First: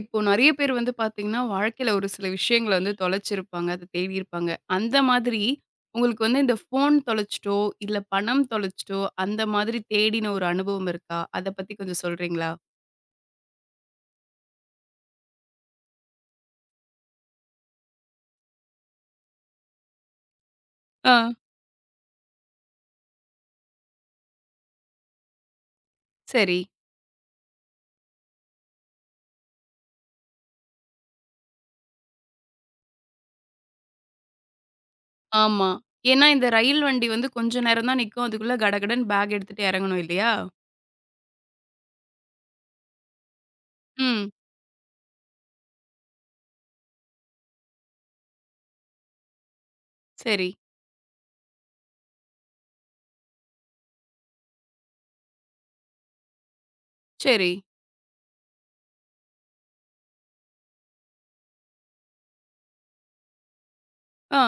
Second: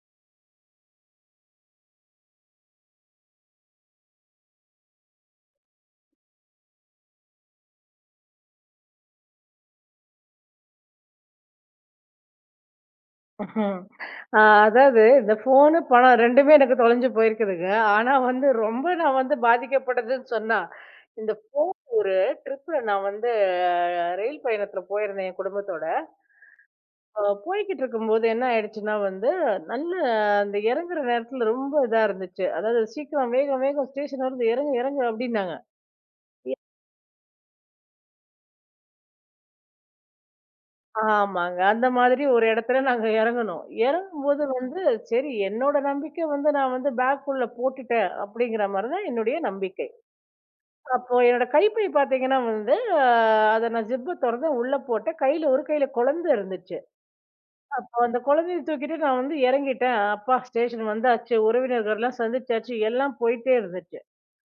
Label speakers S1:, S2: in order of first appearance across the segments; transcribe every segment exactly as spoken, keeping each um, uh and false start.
S1: இப்போ நெறைய பேர் வந்து பார்த்தீங்கன்னா, வாழ்க்கையில ஒரு சில விஷயங்கள வந்து தொலைச்சிருப்பாங்க. அத தேடியிருப்பாங்க. அந்த மாதிரி உங்களுக்கு வந்து இந்த ஃபோன் தொலைச்சுட்டோ, இல்ல பணம் தொலைச்சுட்டோ, அந்த மாதிரி தேடின ஒரு அனுபவம் இருக்கா? அத பத்தி கொஞ்சம் சொல்றீங்களா?
S2: ஆ. அதாவது இந்த ஃபோனு, பணம் ரெண்டுமே எனக்கு தொலைஞ்சு போயிருக்குதுங்க. ஆனா வந்து ரொம்ப நான் வந்து பாதிக்கப்பட்டதுன்னு சொன்னா,
S1: ஆ,
S2: இந்த phone- ஒரு ட்ரிப்ல நான் வந்து அஹ், ரயில் பயணத்துல போயிருந்தேன் என் குடும்பத்தோட.
S1: சரி.
S2: அ போய்க்கிட்டு இருக்கும்போது என்ன ஆயிடுச்சுன்னா வந்து, நல்ல அந்த இறங்குற நேரத்துல ரொம்ப இதா இருந்துச்சு. அதாவது சீக்கிரம் வேகம் வேகம் ஸ்டேஷன் வருது இறங்கு இறங்கு அப்டின்னாங்க.
S1: ஆமா. ஏன்னா இந்த ரயில் வண்டி வந்து கொஞ்ச நேரம் தான் நிக்கும். அதுக்குள்ள கடகடன்னு பேக் எடுத்துட்டு இறங்கணும் இல்லையா?
S2: ஆமாங்க. அந்த மாதிரி ஒரு இடத்துல நாங்க இறங்குனோம்.
S1: ம்.
S2: இறங்கும்போது வந்து சரி என்னோட நம்பிக்கை வந்து நான் வந்து பேக்குள்ள போட்டுட்டேன் அப்படிங்கிற மாரி தான் என்னுடைய நம்பிக்கை.
S1: சரி,
S2: அப்போ என்னோட கைப்பை பார்த்தீங்கன்னா வந்து அ அத நான் ஜிப்ப தொறந்து உள்ள போட்டேன். கையில ஒரு கையில குழந்தை இருந்துச்சு.
S1: சரி.
S2: அப்போ அந்த குழந்தைய தூக்கிட்டு நான் வந்து இறங்கிட்டேன். அப்பா, ஸ்டேஷன் வந்தாச்சு. உறவினர்கள்லாம் சந்திச்சாச்சு. எல்லாம் போயிட்டே இருந்துச்சு.
S1: ஆ.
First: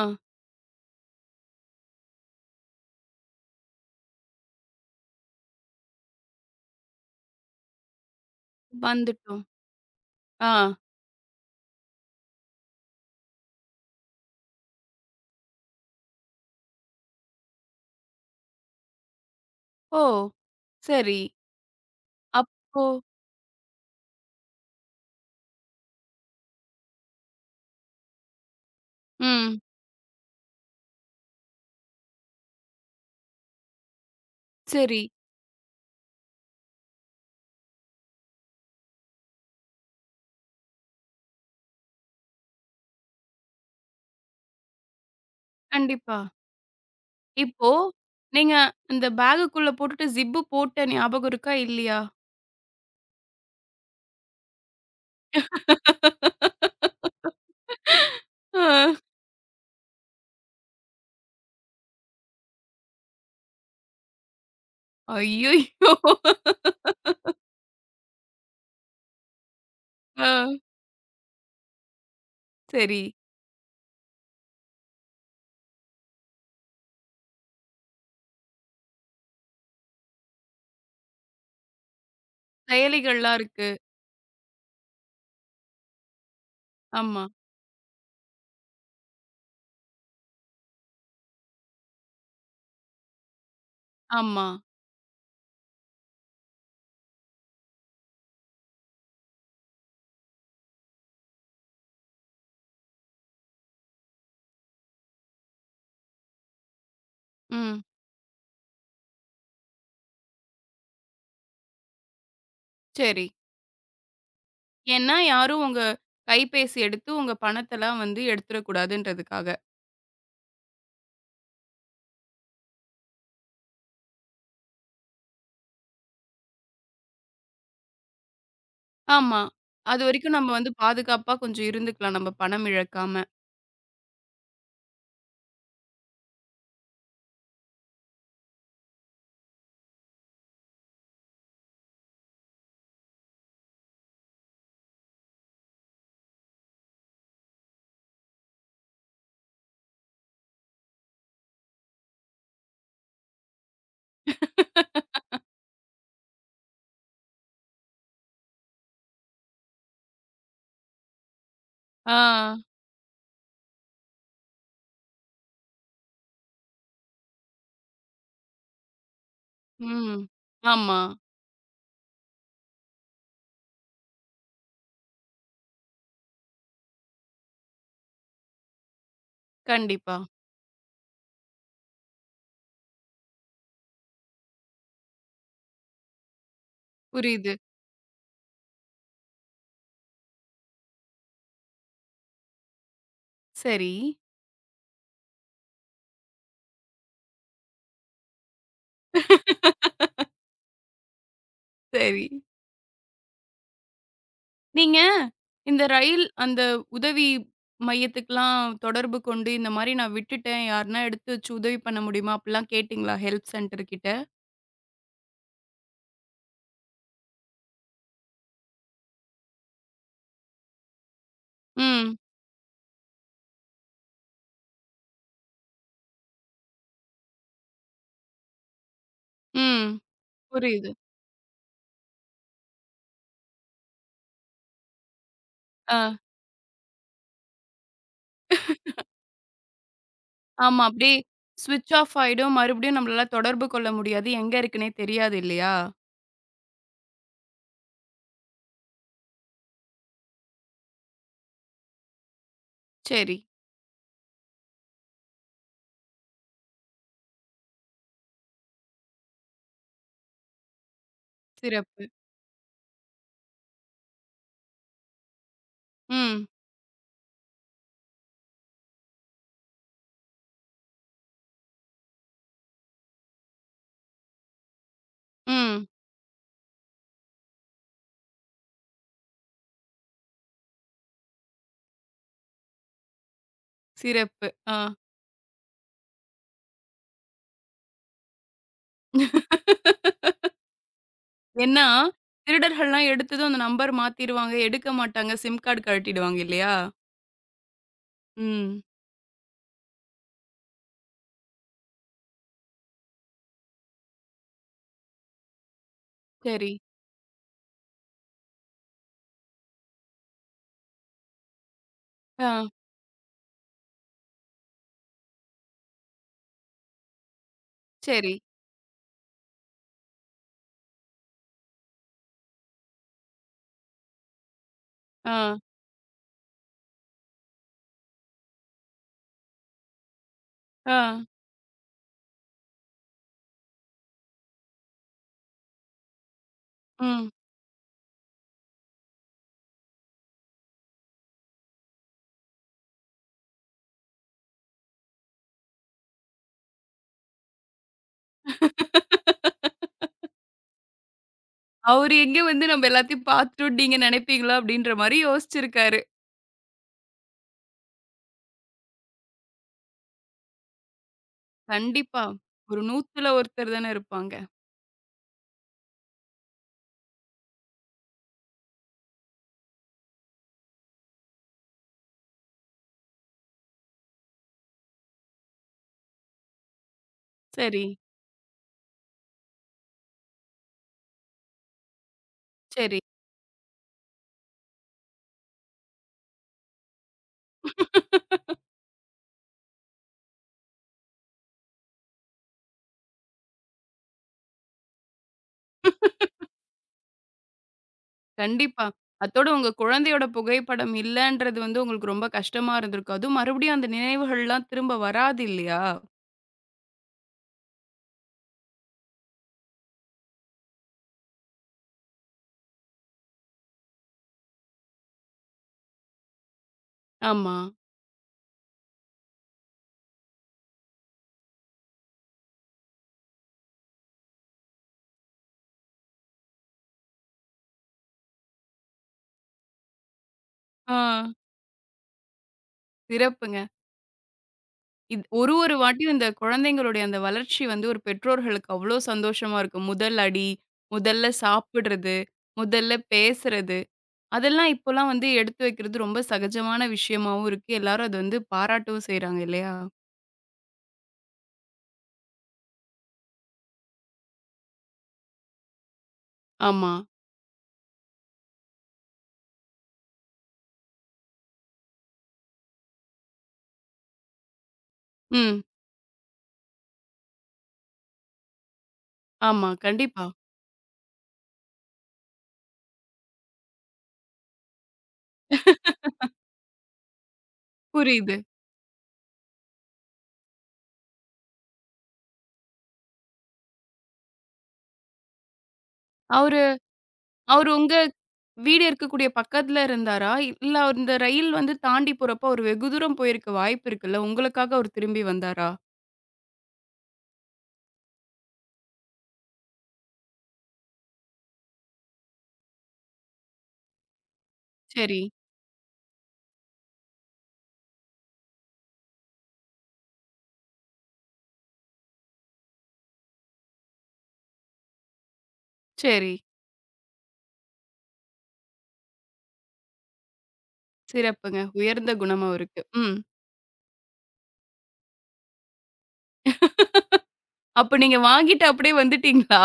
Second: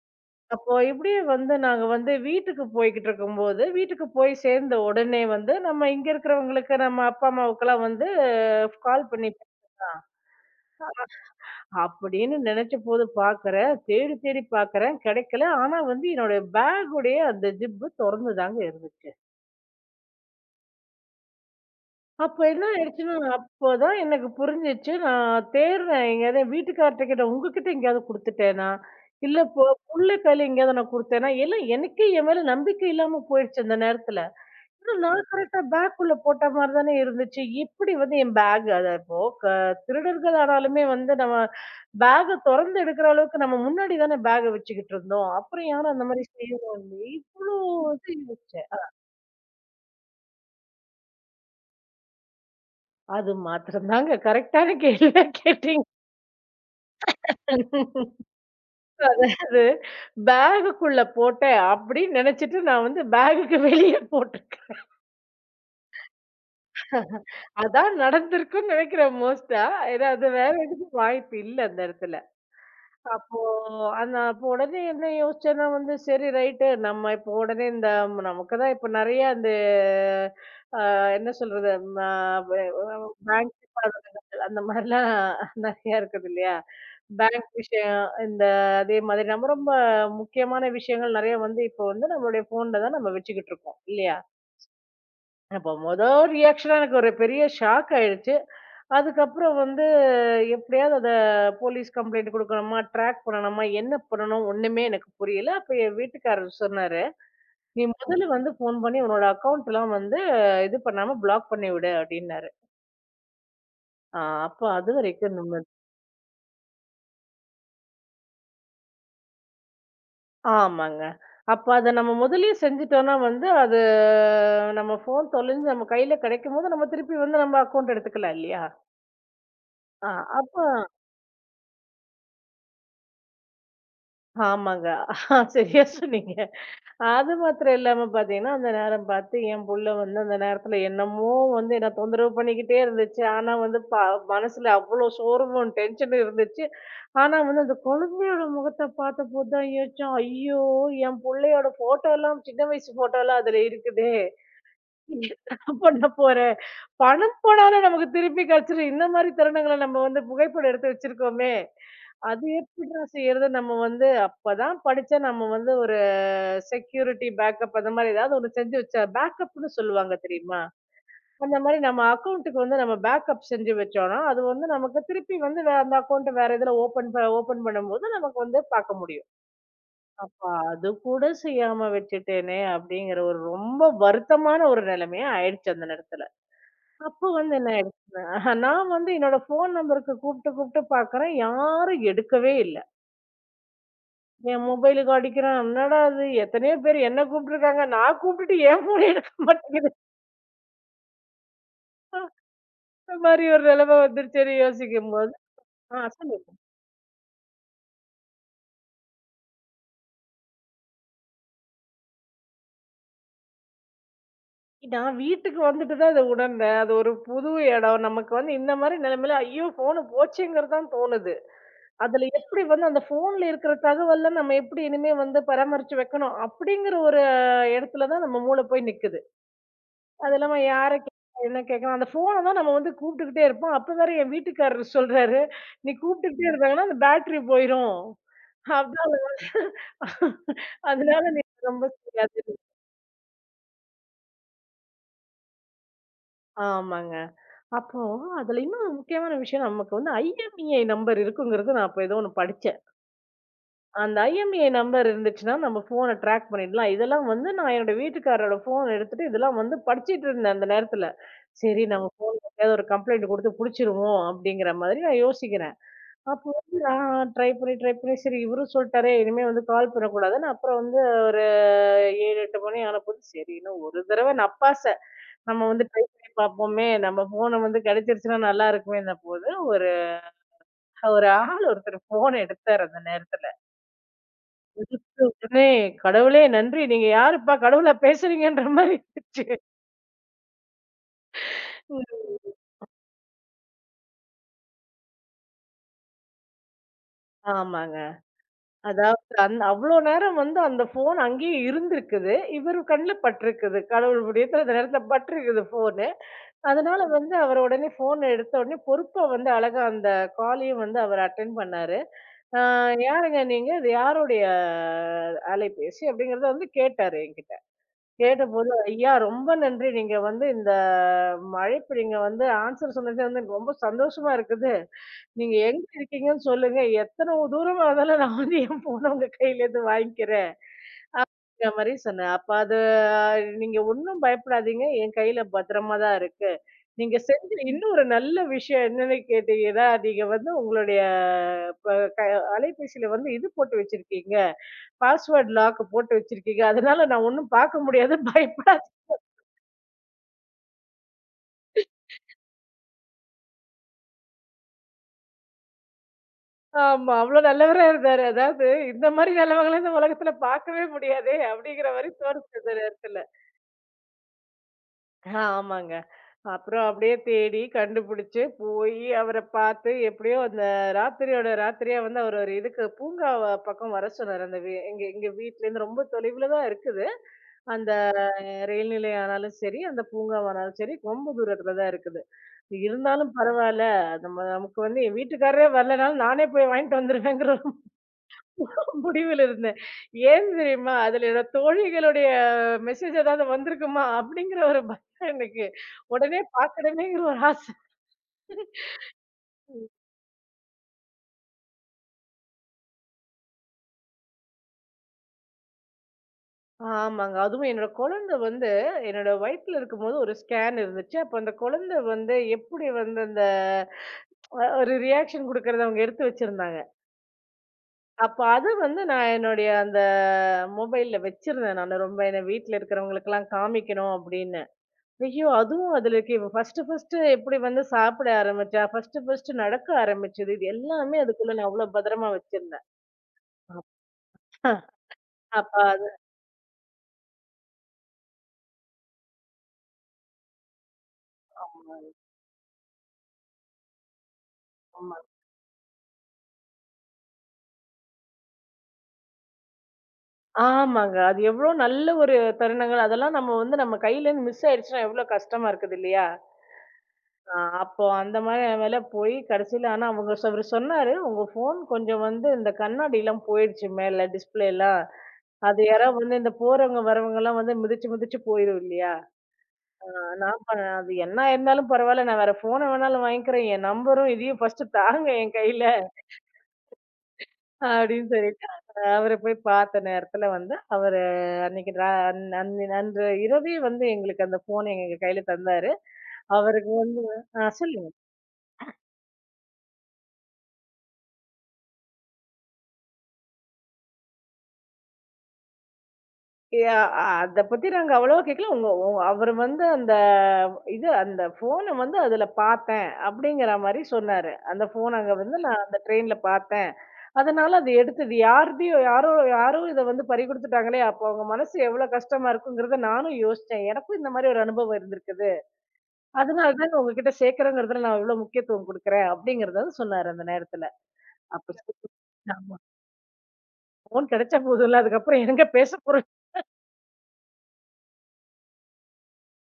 S2: அப்போ இப்படியே வந்து நாங்க வந்து வீட்டுக்கு போய்க்கிட்டு இருக்கும்போது, வீட்டுக்கு போய் சேர்ந்த உடனே வந்து நம்ம இங்க இருக்கிறவங்களுக்கு நம்ம அப்பா, அம்மாவுக்கெல்லாம் வந்து கால் பண்ணி
S1: வந்துட்டோம்.
S2: பேசலாம்
S1: ஆ.
S2: அப்படின்னு நினைச்சபோது பார்க்கிறேன். தேடி தேடி பார்க்கிறேன், கிடைக்கல. ஆனா வந்து என்னோட பேக்குடைய அந்த ஜிப்பு தொறந்து தாங்க இருந்துச்சு.
S1: ஓ! சரி.
S2: அப்ப என்ன
S1: அப்போ
S2: ஆயிடுச்சுன்னா, அப்பதான் எனக்கு புரிஞ்சுச்சு. நான் தேடுறேன் எங்கேயாவது. வீட்டுக்கார்ட்ட கேட்டேன், "உங்ககிட்ட எங்கேயாவது குடுத்துட்டேனா? இல்ல
S1: ம்.
S2: போ புள்ள கையில எங்கேயாவது நான் குடுத்தேனா?" எல்லாம் எனக்கே என் மேல நம்பிக்கை இல்லாம போயிடுச்சு அந்த நேரத்துல. ஆனா,
S1: சரி.
S2: நான் கரெக்ட்டா பேக்குள்ள போட்ட மாரி தானே இருந்துச்சு. எப்படி வந்து என் பேக் அத இப்போ க திருடர்கள் ஆனாலுமே வந்து நம்ம பேக்க தொறந்து எடுக்கிற அளவுக்கு நம்ம முன்னாடி தானே பேக்க வச்சுக்கிட்டு இருந்தோம். அப்புறம் யாரும் அந்த
S1: கண்டிப்பா.
S2: மாரி செய்வாங்க? இவ்ளோ
S1: இப்போ,
S2: இது
S1: நீங்க
S2: யோசிச்சேன்.
S1: இந்த பேகுக்குள்ள போட்டுட்டு ஜிப்பு போட்ட ஞாபகம் இருக்கா? இல்லையா?
S2: அது மாத்திரம் தாங்க கரெக்ட்டான கேள்வியா கேட்டீங்க.
S1: ஆ.
S2: அதாவது பேகுக்குள்ள போட்டேன் அப்படின்னு நெனச்சுட்டு நான் வந்து பேகுக்கு வெளிய போட்டுருக்கேன்.
S1: ஐய்யய்யோ!
S2: அதான் நடந்திருக்கும்னு நெனைக்கிறேன் மோஸ்ட்டா. ஏன்னா
S1: ஆ.
S2: அது வேற எதுக்கும் வாய்ப்பு இல்ல அந்த இடத்துல.
S1: சரி.
S2: அப்போ அந்த அப்போ உடனே என்ன யோசிச்சேன்னா வந்து, சரி ரைட்டு. நம்ம இப்போ உடனே இந்த நமக்கு தான் இப்போ நெறைய அந்த அ என்ன சொல்றது? ம வே
S1: செயலிகள்லாம்
S2: பேங்க்
S1: இருக்கு.
S2: நிறுவனங்கள் அந்த மாதிரிலாம் நெறையா இருக்குது இல்லையா?
S1: ஆமா,
S2: பேங்க் விஷயம், இந்த அதே மாதிரி நம்ம ரொம்ப முக்கியமான விஷயங்கள் நெறைய வந்து இப்போ வந்து நம்மளுடைய ஃபோன்ல தான் நம்ம வச்சுக்கிட்டு இருக்கோம். இல்லையா?
S1: ஆமா.
S2: அப்ப மொதல் ரியாக்ஷனா எனக்கு ஒரு பெரிய ஷாக் ஆயிடுச்சு. அதுக்கப்புறம் வந்து எப்படியாவது அத போலீஸ் கம்ப்ளைண்ட் குடுக்கணுமா, ட்ராக் பண்ணணுமா, என்ன பண்ணணும் ஒண்ணுமே எனக்கு புரியல. அப்ப என் வீட்டுக்காரர் சொன்னாரு, "நீ
S1: ம்.
S2: முதல்ல வந்து ஃபோன் பண்ணி உன்னோட அக்கவுண்ட்லாம் வந்து இது பண்ணாம பிளாக் பண்ணி விடு" அப்படின்னாரு.
S1: சரி.
S2: ஆ அப்ப
S1: ஏன்னா,
S2: அதுவரைக்கும்
S1: யாரும்
S2: நிம்மதி.
S1: உங்க கைபேசி எடுத்து உங்க பணத்தலாம் வந்து எடுத்துறக்கூடாதுன்றதுக்காக.
S2: ஆமாங்க. அப்ப அத நம்ம முதல்லயே செஞ்சுட்டோம்னா வந்து அது நம்ம ஃபோன் தொலைஞ்சு நம்ம கையில கிடைக்கும்போது, நம்ம திருப்பி வந்து நம்ம அக்கவுண்ட் எடுத்துக்கலாம் இல்லையா?
S1: ஆமா.
S2: ஆ
S1: அதுவரைக்கும் நம்ம
S2: அப்ப
S1: வந்து பாதுகாப்பா கொஞ்சம் இருந்துக்கலாம். நம்ம பணம் இழக்காம.
S2: ஆமாங்க. ஆஹா, சரியா சொன்னீங்க. அது மாத்திரம் இல்லாம பார்த்தீங்கன்னா, அந்த நேரம் பார்த்து என் புள்ள வந்து அந்த நேரத்துல என்னமோ வந்து என்ன தொந்தரவு பண்ணிக்கிட்டே இருந்துச்சு. ஆனா வந்து ப மனசுல அவ்ளோ சோர்வும், டென்ஷனும் இருந்துச்சு. ஆனா வந்து அந்த குழந்தையோட முகத்த பார்த்தபோது தான் யோசிச்சேன், ஐயோ! என் புள்ளையோட ஃபோட்டோலாம் சின்ன வயசு ஃபோட்டோலாம் அதுல இருக்குதே! அப்ப நம்ம ஒரு பணம் போனாலும் நமக்கு திருப்பி கிடைச்சிரும். இந்த மாரி தருணங்கள நம்ம வந்து புகைப்படம் எடுத்து வச்சிருக்கோமே!
S1: ஆ.
S2: அது எப்படிடா செய்றது? நம்ம வந்து அப்பதான் படிச்சா நம்ம வந்து ஒரு செக்யூரிட்டி பேக்கப், அந்த மாரி ஏதாவது ஒண்ணு செஞ்சு வச்சா பேக்கப்ன்னு சொல்லுவாங்க,
S1: ம்.
S2: தெரியுமா?
S1: ஆமா.
S2: அந்த மாரி நம்ம அக்கவுண்ட்டுக்கு வந்து நம்ம பேக்கப் செஞ்சு வச்சோம்னா, அது வந்து நமக்கு திருப்பி வந்து வேற அந்த அக்கவுண்ட் வேற இதுல ஓப்பன் ப ஓப்பன் பண்ணும்போது நமக்கு வந்து பார்க்க முடியும்.
S1: கண்டிப்பா.
S2: அப்ப அது கூட செய்யாம வச்சுட்டேனே! அப்படிங்கிற ஒரு ரொம்ப வருத்தமான ஒரு நிலைமையா ஆயிடுச்சு அந்த நேரத்துல. அப்போ
S1: புரியுது.
S2: வந்து என்ன ஆயிடுச்சுன்னா, ஆஹா, நான் வந்து என்னோட ஃபோன் நம்பருக்கு கூப்பிட்டு கூப்பிட்டு பார்க்குறேன். யாரும் எடுக்கவே இல்ல.
S1: சரி.
S2: என் மொபைலுக்கு அடிக்கிறேன். என்னடா இது, எத்தனையோ பேர் என்ன கூப்பிட்டுருக்காங்க. நான் கூப்பிட்டுட்டு என் ஃபோன் எடுக்க மாட்டேங்குது.
S1: சரி.
S2: இந்த மாதிரி ஒரு நிலைமை வந்துருச்சேன்னு
S1: நீங்க
S2: யோசிக்கும்போது,
S1: இந்த
S2: ஆ
S1: ரயில்
S2: சொல்லு.
S1: அந்த உதவி மையத்துக்குலாம் தொடர்பு கொண்டு, இந்த மாரி நான் விட்டுட்டேன். யாருன்னா எடுத்து வச்சு உதவி பண்ண முடியுமா? அப்படிலாம் கேட்டீங்களா? ஹெல்ப் சென்டர் கிட்ட?
S2: நான் வீட்டுக்கு வந்துட்டு தான் இத உணர்ந்தேன். அது ஒரு புது இடம். நமக்கு வந்து இந்த மாதிரி நிலைமையில, ஐயோ! ஃபோனு போச்சேங்கிறது தான் தோணுது.
S1: ம்.
S2: அதுல எப்படி வந்து அந்த ஃபோன்ல இருக்கிற தகவல்ல நம்ம எப்படி இனிமே வந்து பராமரிச்சு வைக்கணும்? அப்படிங்கிற ஒரு இடத்துல தான் நம்ம மூளை போய் நிக்குது.
S1: ம்.
S2: அது இல்லாம யார
S1: புரியுது.
S2: கேட்க என்ன கேட்கணும். அந்த ஃபோன தான் நம்ம வந்து கூப்பிட்டுக்கிட்டே இருப்போம். அப்ப வேற என் வீட்டுக்காரரு சொல்றாரு, "நீ
S1: ஆ.
S2: கூப்பிட்டுக்கிட்டே இருந்தாங்கன்னா, அந்த பேட்டரி போயிரும். அதனால
S1: ஆமா. அப்படியே
S2: அதனால நீ ரொம்ப
S1: ஸ்விட்ச் ஆஃப்
S2: செய்யாதன்னு."
S1: ஆயிடும். மறுபடியும் நம்மளால தொடர்பு கொள்ள முடியாது. எங்க இருக்குன்னே தெரியாது இல்லையா?
S2: ஆமாங்க. அப்போ அதுல இன்னும் முக்கியமான விஷயம் நமக்கு வந்து ஐஎம்இஐ நம்பர் இருக்குங்கிறது நான் அப்ப ஏதோ ஒண்ணு படிச்சேன்.
S1: சரி.
S2: அந்த ஐஎம்இஐ நம்பர் இருந்துச்சுன்னா, நம்ம ஃபோன ட்ராக் பண்ணிடலாம். இதெல்லாம் வந்து நான் என்னோட வீட்டுக்காரரோட ஃபோன் எடுத்துட்டு இதெல்லாம் வந்து படிச்சுட்டு இருந்தேன் அந்த நேரத்துல. சரி நம்ம
S1: சிறப்பு.
S2: ஃபோன்ல ஏதாவது ஒரு கம்ப்ளைண்ட் குடுத்து புடிச்சிருவோம், அப்படிங்கிற மாதிரி நான் யோசிக்கிறேன்.
S1: ம்.
S2: அப்போ வந்து நான் ட்ரை பண்ணி, ட்ரை பண்ணி, சரி இவரும் சொல்ட்டாரே! இனிமே வந்து கால் பண்ணக்கூடாதுன்னு, அப்புறம் வந்து ஒரு ஏழு, எட்டு மணி ஆனபோது, சரி இன்னும் ஒரு தடவ நப்பாச நம்ம வந்து
S1: ம்.
S2: ட்ரை பண்ணி பார்ப்போமே! நம்ம ஃபோன வந்து கிடைச்சிருச்சுன்னா நல்லா இருக்குமேன்னபோது, ஒரு ஒரு ஆள் ஒருத்தர் ஃபோன எடுத்தாரு அந்த நேரத்துல.
S1: சிறப்பு. ஆ.
S2: எடுத்த உடனே, "கடவுளே நன்றி! நீங்க யாருப்பா? கடவுளா பேசுறீங்கன்ற" மாரி இருந்துச்சு.
S1: ஏன்னா,
S2: ம்.
S1: திருடர்கள்லாம் எடுத்ததும் அந்த நம்பர் மாத்திருவாங்க. எடுக்க மாட்டாங்க. சிம் கார்டு கழட்டிடுவாங்க இல்லையா?
S2: ஆமாங்க.
S1: ம்.
S2: அதாவது அந் அவ்ளோ நேரம் வந்து அந்த ஃபோன் அங்கேயே இருந்திருக்குது. இவரு கண்ல பட்டிருக்குது. கடவுள் புண்ணியத்துல அந்த நேரத்துல பட்டிருக்குது ஃபோனு.
S1: சரி.
S2: அதனால வந்து அவர் உடனே ஃபோன் எடுத்த உடனே பொறுப்பா வந்து அழகா அந்த காலையும் வந்து அவர் அட்டெண்ட் பண்ணாரு.
S1: ஆ.
S2: "ஆ, யாருங்க நீங்க? இது யாருடைய அஹ், அலைபேசி?" அப்படிங்கிறத வந்து கேட்டாரு என்கிட்ட.
S1: சரி.
S2: கேட்டபோது, ஐயா ரொம்ப நன்றி. நீங்க வந்து இந்த ம அழைப்பு நீங்க வந்து ஆன்ஸர் சொன்னது வந்து எனக்கு ரொம்ப சந்தோஷமா இருக்குது.
S1: ஆ.
S2: நீங்க எங்க இருக்கீங்கன்னு சொல்லுங்க. எத்தன தூரமா இருந்தாலும் நான் வந்து என் ஃபோன உங்க கையிலேருந்து வாங்கிக்கிறேன்."
S1: ஆ.
S2: இந்த மாரி சொன்னேன். அப்ப அது அஹ், நீங்க ஒண்ணும் பயப்படாதீங்க. என் கையில பத்திரமா தான் இருக்கு. நீங்க
S1: ம்.
S2: செஞ்ச இன்னும் ஒரு நல்ல விஷயம் என்னன்னு கேட்டீங்கன்னா, நீங்க வந்து உங்களுடைய ப க அலைபேசியில வந்து இது போட்டு வச்சிருக்கீங்க. பாஸ்வேர்ட் லாக் போட்டு வச்சிருக்கீங்க. அதனால நான் ஒண்ணும் பார்க்க முடியாது. பயப்படாதீங்க.
S1: அவரு எங்க வந்து நம்ம எல்லாத்தையும் பார்த்துட்டோம்ன்னு நீங்க நினைப்பீங்களா? அப்படின்ற மாரி யோசிச்சிருக்காரு.
S2: ஆமா. அவ்ளோ நல்லவரா இருந்தாரு. அதாவது இந்த மாரி நல்லவங்கள இந்த உலகத்துல பார்க்கவே முடியாதே! அப்படிங்கிற மாரி
S1: கண்டிப்பா.
S2: தோணுச்சு அந்த
S1: ஒரு
S2: நேரத்துல.
S1: நூறுல ஒருத்தர் தானே இருப்பாங்க.
S2: ஆஹ் ஆமாங்க. அப்புறம் அப்படியே தேடி கண்டுபிடிச்சு போயி அவர பார்த்து எப்படியோ அந்த ராத்திரியோட ராத்திரியா வந்து அவர் ஒரு இதுக்கு பூங்கா பக்கம் வர சொன்னாரு. அந்த வி எங்க எங்க வீட்லருந்து ரொம்ப தொலைவுல தான் இருக்குது.
S1: சரி,
S2: அந்த ரயில் நிலையம் ஆனாலும் சரி, அந்த பூங்காவானாலும் சரி, ரொம்ப தூரத்துல தான் இருக்குது.
S1: சரி.
S2: இருந்தாலும் பரவால்ல. நம்ம நமக்கு வந்து என் வீட்டுக்காரரே வரலனாலும் நானே போய் வாங்கிட்டு வந்துருவேங்கிற முடிவுல இருந்தேன். ஏன் தெரியுமா? அதுல என்னோட தோழிகளுடைய மெசேஜ் ஏதாவது வந்திருக்குமா? அப்படிங்கிற ஒரு பயம் எனக்கு. உடனே பார்க்கணுமேங்கிற ஒரு ஆசை.
S1: கண்டிப்பா. அத்தோட உங்க குழந்தையோட புகைப்படம் இல்லன்றது வந்து உங்களுக்கு ரொம்ப கஷ்டமா இருந்திருக்கும். அதுவும் மறுபடியும் அந்த நினைவுகள்லாம் திரும்ப வராது இல்லையா?
S2: ஆமாங்க. அதுவும் என்னோட குழந்தை வந்து என்னோட வயித்துல இருக்கும்போது ஒரு ஸ்கேன் இருந்துச்சு. அப்ப அந்த குழந்தை வந்து எப்படி வந்து அந்த அ ஒரு ரியாக்ஷன் குடுக்கறத அவங்க எடுத்து வச்சிருந்தாங்க.
S1: ஆமா.
S2: அப்ப அத வந்து நான் என்னுடைய அந்த மொபைல்ல வச்சிருந்தேன். நானு ரொம்ப என்ன வீட்ல இருக்கிறவங்களுக்கெல்லாம் காமிக்கணும் அப்படின்னு. ஐயோ! அதுவும் அதுல இருக்கு. இவ ஃபர்ஸ்ட்டு, ஃபர்ஸ்ட்டு எப்படி வந்து சாப்பிட ஆரம்பிச்சா, ஃபர்ஸ்ட்டு, ஃபர்ஸ்ட்டு நடக்க ஆரம்பிச்சது. இது
S1: ஆ.
S2: எல்லாமே அதுக்குள்ள நான் அவ்ளோ பத்திரமா வச்சிருந்தேன்.
S1: சிறப்புங்க.
S2: அப்பா!
S1: இத் ஒரு
S2: அப்ப
S1: ஒரு
S2: அது
S1: வாட்டியும் இந்த குழந்தைங்களுடைய அந்த வளர்ச்சி வந்து ஒரு பெற்றோர்களுக்கு அவ்ளோ சந்தோஷமா இருக்கும். முதல் அடி, முதல்ல
S2: ஆமா,
S1: சாப்பிடுறது, முதல்ல பேசுறது, அதெல்லாம் இப்போலாம்
S2: ஆமா.
S1: வந்து எடுத்து வைக்கிறது ரொம்ப சகஜமான விஷயமாவும் இருக்கு. எல்லாரும் அது வந்து பாராட்டவும் செய்றாங்க இல்லையா?
S2: ஆமாங்க. அது எவ்ளோ நல்ல ஒரு தருணங்கள். அதெல்லாம் நம்ம வந்து நம்ம கையிலேருந்து மிஸ் ஆயிடுச்சுன்னா எவ்ளோ கஷ்டமா இருக்குது இல்லையா?
S1: ஆமா.
S2: ஆ அப்போ அந்த மாரி வேல போய் கடைசில ஆனா அவங்க சொ அவரு சொன்னாரு, "உங்க ஃபோன் கொஞ்சம் வந்து இந்த கண்ணாடிலாம் போயிடுச்சு, மேல டிஸ்ப்ளேலாம்.
S1: ம்.
S2: அது யாராவது வந்து இந்த போறவங்க, வரவங்கலாம் வந்து மிதிச்சு, மிதிச்சு போயிரும் இல்லையா?
S1: ஆமா.
S2: ஆ
S1: கண்டிப்பா.
S2: நான் ப அது என்ன இருந்தாலும் பரவால்ல. நான் வேற ஃபோன வேணாலும் வாங்கிக்கிறேன். என் நம்பரும் இதையும் ஃபர்ஸ்ட் தாங்க என் கையில." அப்படின்னு
S1: புரியுது.
S2: சொல்லிட்டு அவர போய் பார்த்த நேரத்துல வந்து அவரு அன்னைக்கு ரா அன் அன்- அன்று இரவே வந்து எங்களுக்கு அந்த ஃபோன எங்க கையில தந்தாரு.
S1: அவரு
S2: அவருக்கு ஆ
S1: அவரு உங்க
S2: சொல்லுங்க.
S1: வீடு இருக்கக்கூடிய பக்கத்துல இருந்தாரா? இல்ல அவர் இந்த ரயில் வந்து தாண்டி போறப்போ, அவர் வெகு தூரம் போயிருக்க வாய்ப்பு இருக்குல்ல. உங்களுக்காக அவர் திரும்பி வந்தாரா?
S2: யா அத பத்தி நாங்க அவ்வளவா கேட்கல. உங்க உ அவரு வந்து அந்த இது அந்த ஃபோன வந்து அதுல பார்த்தேன் அப்படிங்கிற மாரி சொன்னாரு. அந்த ஃபோன்
S1: சரி,
S2: அங்க வந்து நான் அந்த ட்ரெயின்ல பார்த்தேன். அதனால அது எடுத்தது யார்தையோ யாரோ யாரோ இத வந்து பறிகொடுத்துட்டாங்களே! அப்போ அவங்க மனசு எவ்வளோ கஷ்டமா இருக்குங்கிறத நானும் யோசிச்சேன். எனக்கும் இந்த மாரி ஒரு அனுபவம் இருந்திருக்குது.
S1: சரி.
S2: அதனால தான் நான் உங்ககிட்ட சேர்க்கிறேங்கிறதுல நான் இவ்வளோ முக்கியத்துவம் குடுக்குறேன் அப்படிங்கிறத சொன்னாரு அந்த நேரத்துல.
S1: சிறப்புங்க.
S2: அப்ப சரி,
S1: உயர்ந்த குணம்
S2: ஆமா.
S1: அவருக்கு. ம்.
S2: ஃபோன் கிடைச்சா போதும்ல. அதுக்கப்புறம் எங்க பேச போறோம்?
S1: அப்ப நீங்க வாங்கிட்டு அப்படியே வந்துட்டீங்களா?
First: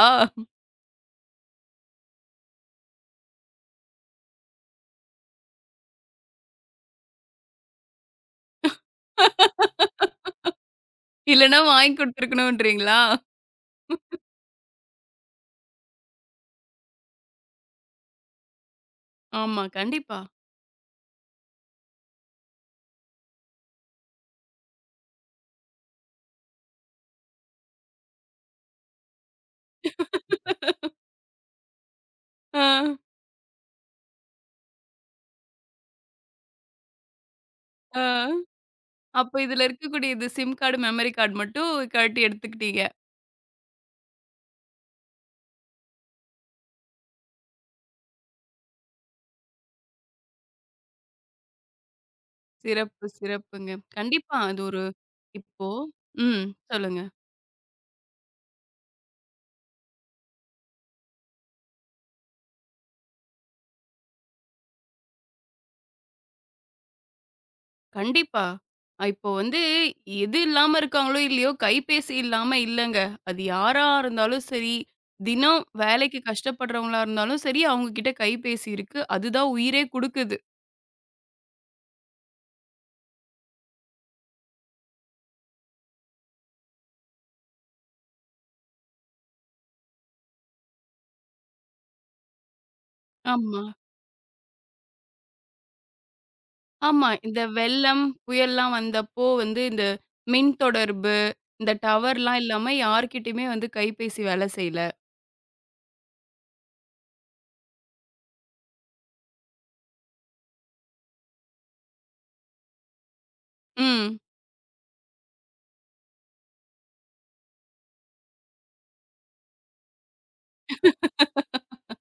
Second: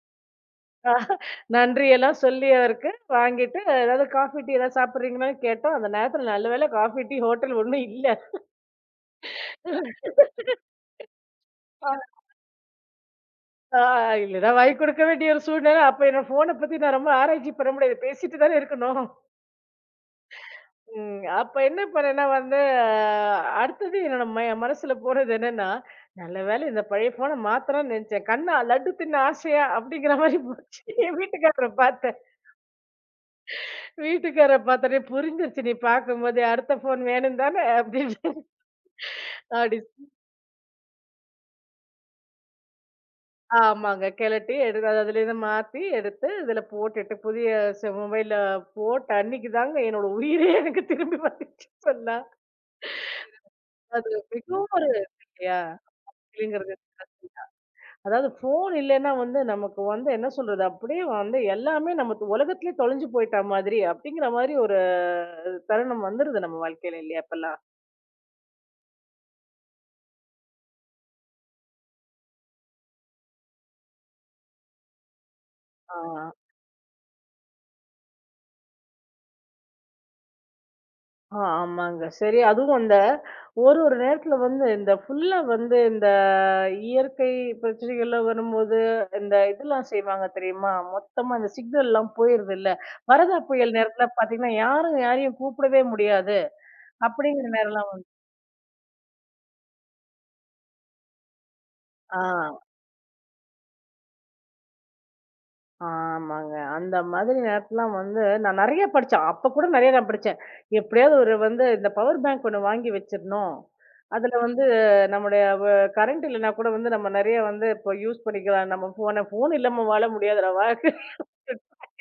S2: அஹ் நன்றி எல்லாம் சொல்லி அவருக்கு வாங்கிட்டு, ஏதாவது காஃபி, டீ ஏதாவது சாப்பிடுறீங்களான்னு கேட்டோம். அந்த நேரத்துல நல்ல வேளை காஃபி, டீ ஹோட்டல் ஒண்ணும் இல்ல.
S1: இல்லன்னா வாங்கி குடுத்துருக்கணுன்றீங்களா?
S2: ஆ இல்லன்னா வாங்கி கொடுக்க வேண்டிய ஒரு சூழ்நிலை. அப்ப என்னோட ஃபோன பத்தி நான் ரொம்ப ஆராய்ச்சி பண்ண முடியாது. பேசிட்டு தானே இருக்கணும்.
S1: ஆமா, கண்டிப்பா.
S2: ம். அப்ப என்ன பண்ணேன்னா வந்து, அஹ், அடுத்தது என்னோட ம மனசுல போனது என்னன்னா, நல்ல வேளை இந்த பழைய ஃபோன மாத்தணும்னு நெனச்சேன். கண்ணா லட்டு தின்ன ஆசையா அப்படிங்கிற மாரி போச்சு. என் வீட்டுக்காரர பார்த்தேன்.
S1: ஆ,
S2: வீட்டுக்காரர பார்த்தோனே புரிஞ்சிருச்சு நீ பார்க்கும்போதே, அடுத்த ஃபோன் வேணும் தானே
S1: ஆ.
S2: அப்படின்னு.
S1: அப்ப இதுல
S2: அப்டி
S1: இருக்கக்கூடிய இது சிம் கார்டு, மெமரி கார்டு மட்டும் கழட்டி எடுத்துக்கிட்டீங்க.
S2: ஆமாங்க. கெளட்டி எடுத்து அது அதுலேருந்து மாத்தி எடுத்து, இதில போட்டுட்டு புதிய ச மொபைல்ல போட்ட அன்னைக்கு தாங்க என்னோட உயிரே எனக்கு திரும்பி வந்துச்சு சொன்னா.
S1: சிறப்பு, சிறப்புங்க.
S2: அது
S1: கண்டிப்பா. அது
S2: மிகவும்
S1: ஒரு
S2: ஒரு இல்லையா?
S1: இப்போ ம்.
S2: அப்படிங்கிறது.
S1: சொல்லுங்க.
S2: அதாவது ஃபோன் இல்லைன்னா வந்து நமக்கு வந்து என்ன சொல்றது? அப்படியே வந்து எல்லாமே நம்ம து- உலகத்திலே தொலைஞ்சு போயிட்டா மாதிரி, அப்படிங்கிற மாரி ஒரு தருணம் வந்துருது நம்ம வாழ்க்கையில இல்லையா இப்பல்லாம்?
S1: கண்டிப்பா. அ இப்போ வந்து எது இல்லாம இருக்காங்களோ இல்லையோ, கைபேசி இல்லாம இல்லங்க. அது யாரா இருந்தாலும் சரி, தினம்
S2: ஆ.
S1: வேலைக்கு கஷ்டப்படுறவங்களா இருந்தாலும் சரி, அவங்க கிட்ட கைபேசி இருக்கு. அதுதான் உயிரே குடுக்குது.
S2: ஆ ஆமாங்க. சரி அதுவும் அந்த ஒரு ஒரு நேரத்தில வந்து இந்த ஃபுல்லா வந்து இந்த இயற்கை பிரச்சனைகள்லாம் வரும்போது, இந்த இதெல்லாம் செய்வாங்க தெரியுமா? மொத்தமா இந்த சிக்னல்லாம் போயிருதுல்ல. வரதா
S1: ஆமா.
S2: புயல் நேரத்துல பார்த்தீங்கன்னா, யாரும் யாரையும் கூப்பிடவே முடியாது.
S1: ஆமா. இந்த
S2: அப்படிங்கிற நேரம்லாம் வ
S1: வெள்ளம், புயல்லாம் வந்தப்போ வந்து இந்த மின் தொடர்பு, இந்த
S2: ஆ.
S1: டவர்லாம் இல்லாம யார்கிட்டயுமே வந்து கைபேசி வேல செய்யல.
S2: ஆமாங்க. அந்த மாதிரி நேரத்துலலாம் வந்து நான் நெறைய படிச்சேன். அப்ப கூட நெறைய நான் படிச்சேன். எப்படியாவது ஒரு வந்து இந்த பவர் பேங்க் ஒண்ணு வாங்கி வச்சிரணும்.
S1: ம்.
S2: அதுல வந்து நம்முடைய வ கரண்ட் இல்லன்னா கூட வந்து நம்ம நெறைய வந்து இப்போ யூஸ் பண்ணிக்கலாம். நம்ம ஃபோன ஃபோன் இல்லாம வாழ முடியாதுடா வாழ்க்க.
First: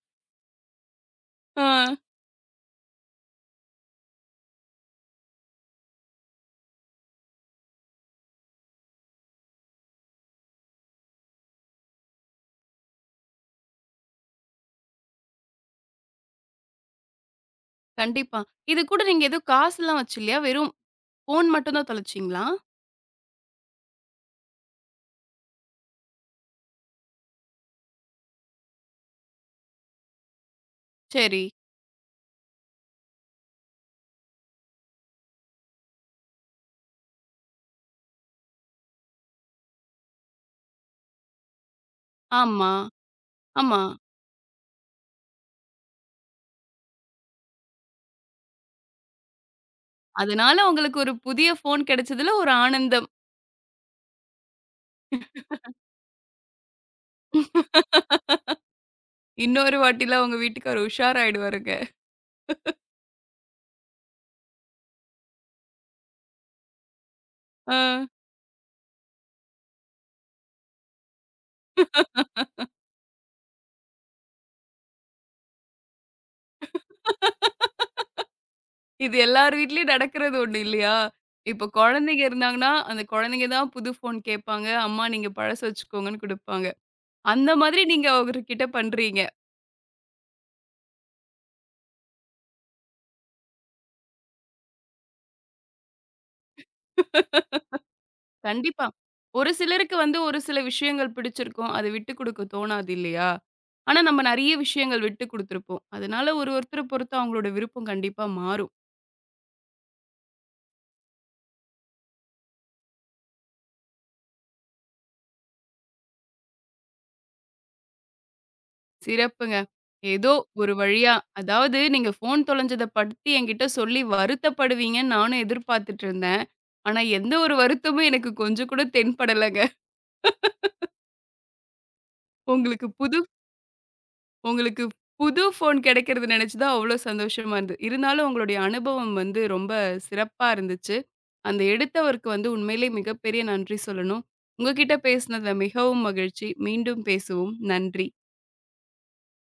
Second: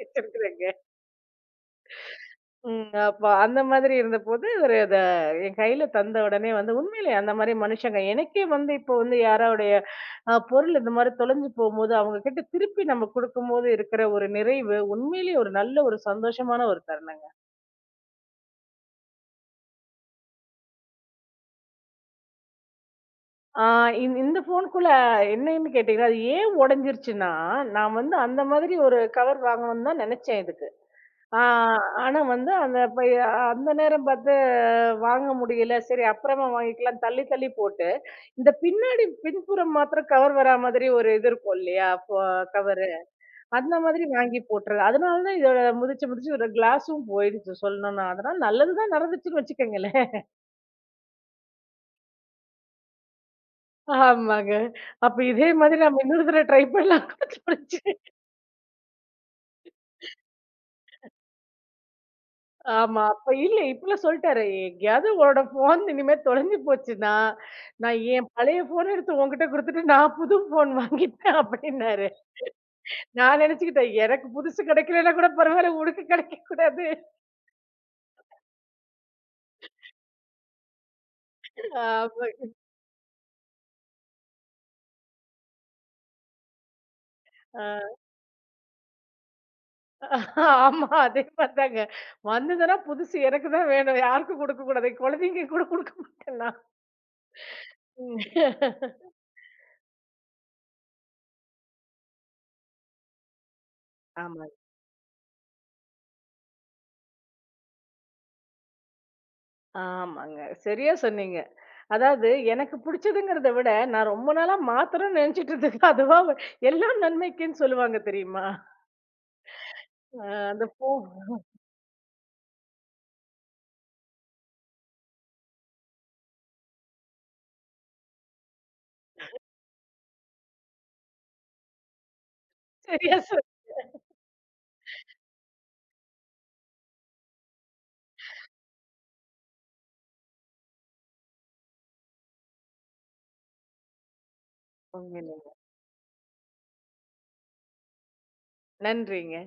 S2: வச்சிருக்கிறேங்க.
S1: ஆ.
S2: ம். அப்ப அந்த மாதிரி இருந்தபோது, ஒரு அத என் கையில தந்த உடனே வந்து உண்மையிலே அந்த மாரி மனுஷங்க எனக்கே வந்து இப்போ வந்து யாராவுடைய அ பொருள் இந்த மாரி தொலைஞ்சு போம்போது, அவங்க கிட்ட திருப்பி நம்ம குடுக்கும்போது இருக்கிற ஒரு நிறைவு, உண்மையிலேயே ஒரு நல்ல ஒரு சந்தோஷமான ஒரு தருணங்க.
S1: கண்டிப்பா. இது கூட நீங்க எதுவும் காசுலாம் வச்சுலயா? வெறும் ஃபோன் மட்டும் தான் தொலைச்சீங்களா?
S2: ஆ இந் இந்த ஃபோனுக்குள்ள என்னன்னு கேட்டீங்கன்னா, அது ஏன் உடைஞ்சிருச்சுன்னா, நான் வந்து அந்த மாதிரி ஒரு கவர் வாங்கணும்னு தான் நெனச்சேன் இதுக்கு. ஆ,
S1: சரி.
S2: ஆனா வந்து அந்த இப்ப அந்த நேரம் பார்த்து வாங்க முடியல. சரி அப்புறமா வாங்கிக்கலாம் தள்ளி தள்ளி போட்டு, இந்த பின்னாடி பின்புறம் மாத்திரம் கவர் வரா மாதிரி ஒரு இது இருக்கும் இல்லையா? ஃபோ
S1: ஆமா.
S2: கவரு. அந்த
S1: ஆமா.
S2: மாதிரி வாங்கி போட்டுறது. அதனால தான் இதோட முதிச்சு முதிச்சு ஒரு கிளாஸும் போயிடுச்சு சொல்லணும்னா. அதனால நல்லது தான் நடந்துச்சுன்னு வச்சுக்கோங்களேன்.
S1: அதனால உங்களுக்கு ஒரு புதிய ஃபோன் கிடைச்சதுல ஒரு ஆனந்தம்.
S2: ஆமாங்க. அப்ப இதே மாதிரி நம்ம இன்னொரு தடவ ட்ரை பண்ணலாம்.
S1: இன்னொரு வாட்டிலாம் உங்க வீட்டுக்காரர் உஷாராயிடுவாருங்க.
S2: ஆமா. அப்ப இல்ல இப்பலாம் சொல்ட்டாரு, "எங்கேயாவது உன்னோட ஃபோன் இனிமே தொலைஞ்சு போச்சுன்னா,
S1: ஆ.
S2: நான் என் பழைய ஃபோன எடுத்து உன்கிட்ட குடுத்துட்டு, நான் புது ஃபோன் வாங்கிட்டேன்" அப்டின்னாரு. நான் நெனச்சுக்கிட்டேன், எனக்கு புதுசு கெடைக்கலன்னா கூட பரவால்ல, உனக்கு கெடைக்கக்கூடாது.
S1: இது எல்லார் வீட்லயும் நடக்கிறது ஒண்ணு இல்லையா? இப்போ குழந்தைங்க
S2: ஆமா.
S1: இருந்தாங்கன்னா, அந்த குழந்தைங்க தான் புது ஃபோன் கேட்பாங்க. அம்மா நீங்க பழச வச்சுக்கோங்கன்னு குடுப்பாங்க. அந்த
S2: அ
S1: மாதிரி நீங்க அவர்கிட்ட பண்றீங்க.
S2: ஆமா. அதே மாரி தாங்க. வந்ததுன்னா புதுசு எனக்கு தான் வேணும். யாருக்கும் குடுக்கக்கூடாது. குழந்தைங்க கூட குடுக்க மாட்டேன் நான். ம்.
S1: கண்டிப்பா. ஒரு சிலருக்கு வந்து ஒரு சில விஷயங்கள் பிடிச்சிருக்கும். அது விட்டு குடுக்க தோணாது இல்லையா? ஆனா நம்ம
S2: ஆமா.
S1: நெறைய விஷயங்கள் விட்டு குடுத்துருப்போம். அதனால ஒரு ஒருத்தர பொறுத்து அவங்களோட விருப்பம் கண்டிப்பா மாறும்.
S2: ஆமாங்க. சரியா சொன்னீங்க. அதாவது எனக்கு புடிச்சதுங்கிறத விட, நான் ரொம்ப நாளா மாத்தணும்னு நெனச்சுட்டு இருந்தது அதுவா வ- எல்லாம் நன்மைக்குன்னு சொல்லுவாங்க, தெரியுமா?
S1: சிறப்புங்க.
S2: அ
S1: ஏதோ
S2: அந்த
S1: ஒரு
S2: பூ
S1: வழியா அதாவது நீங்க ஃபோன் தொலைஞ்சத பத்தி என்கிட்ட சொல்லி வருத்தப்படுவீங்கன்னு நானும் எதிர்பார்த்துட்டு இருந்தேன். ஆனா எந்த ஒரு வருத்தமும் எனக்கு கொஞ்சம் கூட தென்படலங்க. உங்களுக்கு
S2: சரியா
S1: புது
S2: சொன்
S1: உங்களுக்கு புது ஃபோன் கிடைக்கிறத நெனச்சு தான் அவ்ளோ சந்தோஷமா இருந்தது. இருந்தாலும் உங்களுடைய அனுபவம் வந்து ரொம்ப சிறப்பா இருந்துச்சு. அந்த எடுத்தவருக்கு வந்து உண்மையிலேயே மிகப்பெரிய நன்றி சொல்லணும். உங்க கிட்ட
S2: உண்மையிலே.
S1: பேசினதுல மிகவும் மகிழ்ச்சி. மீண்டும் பேசுவோம். நன்றி.
S2: நன்றிங்க.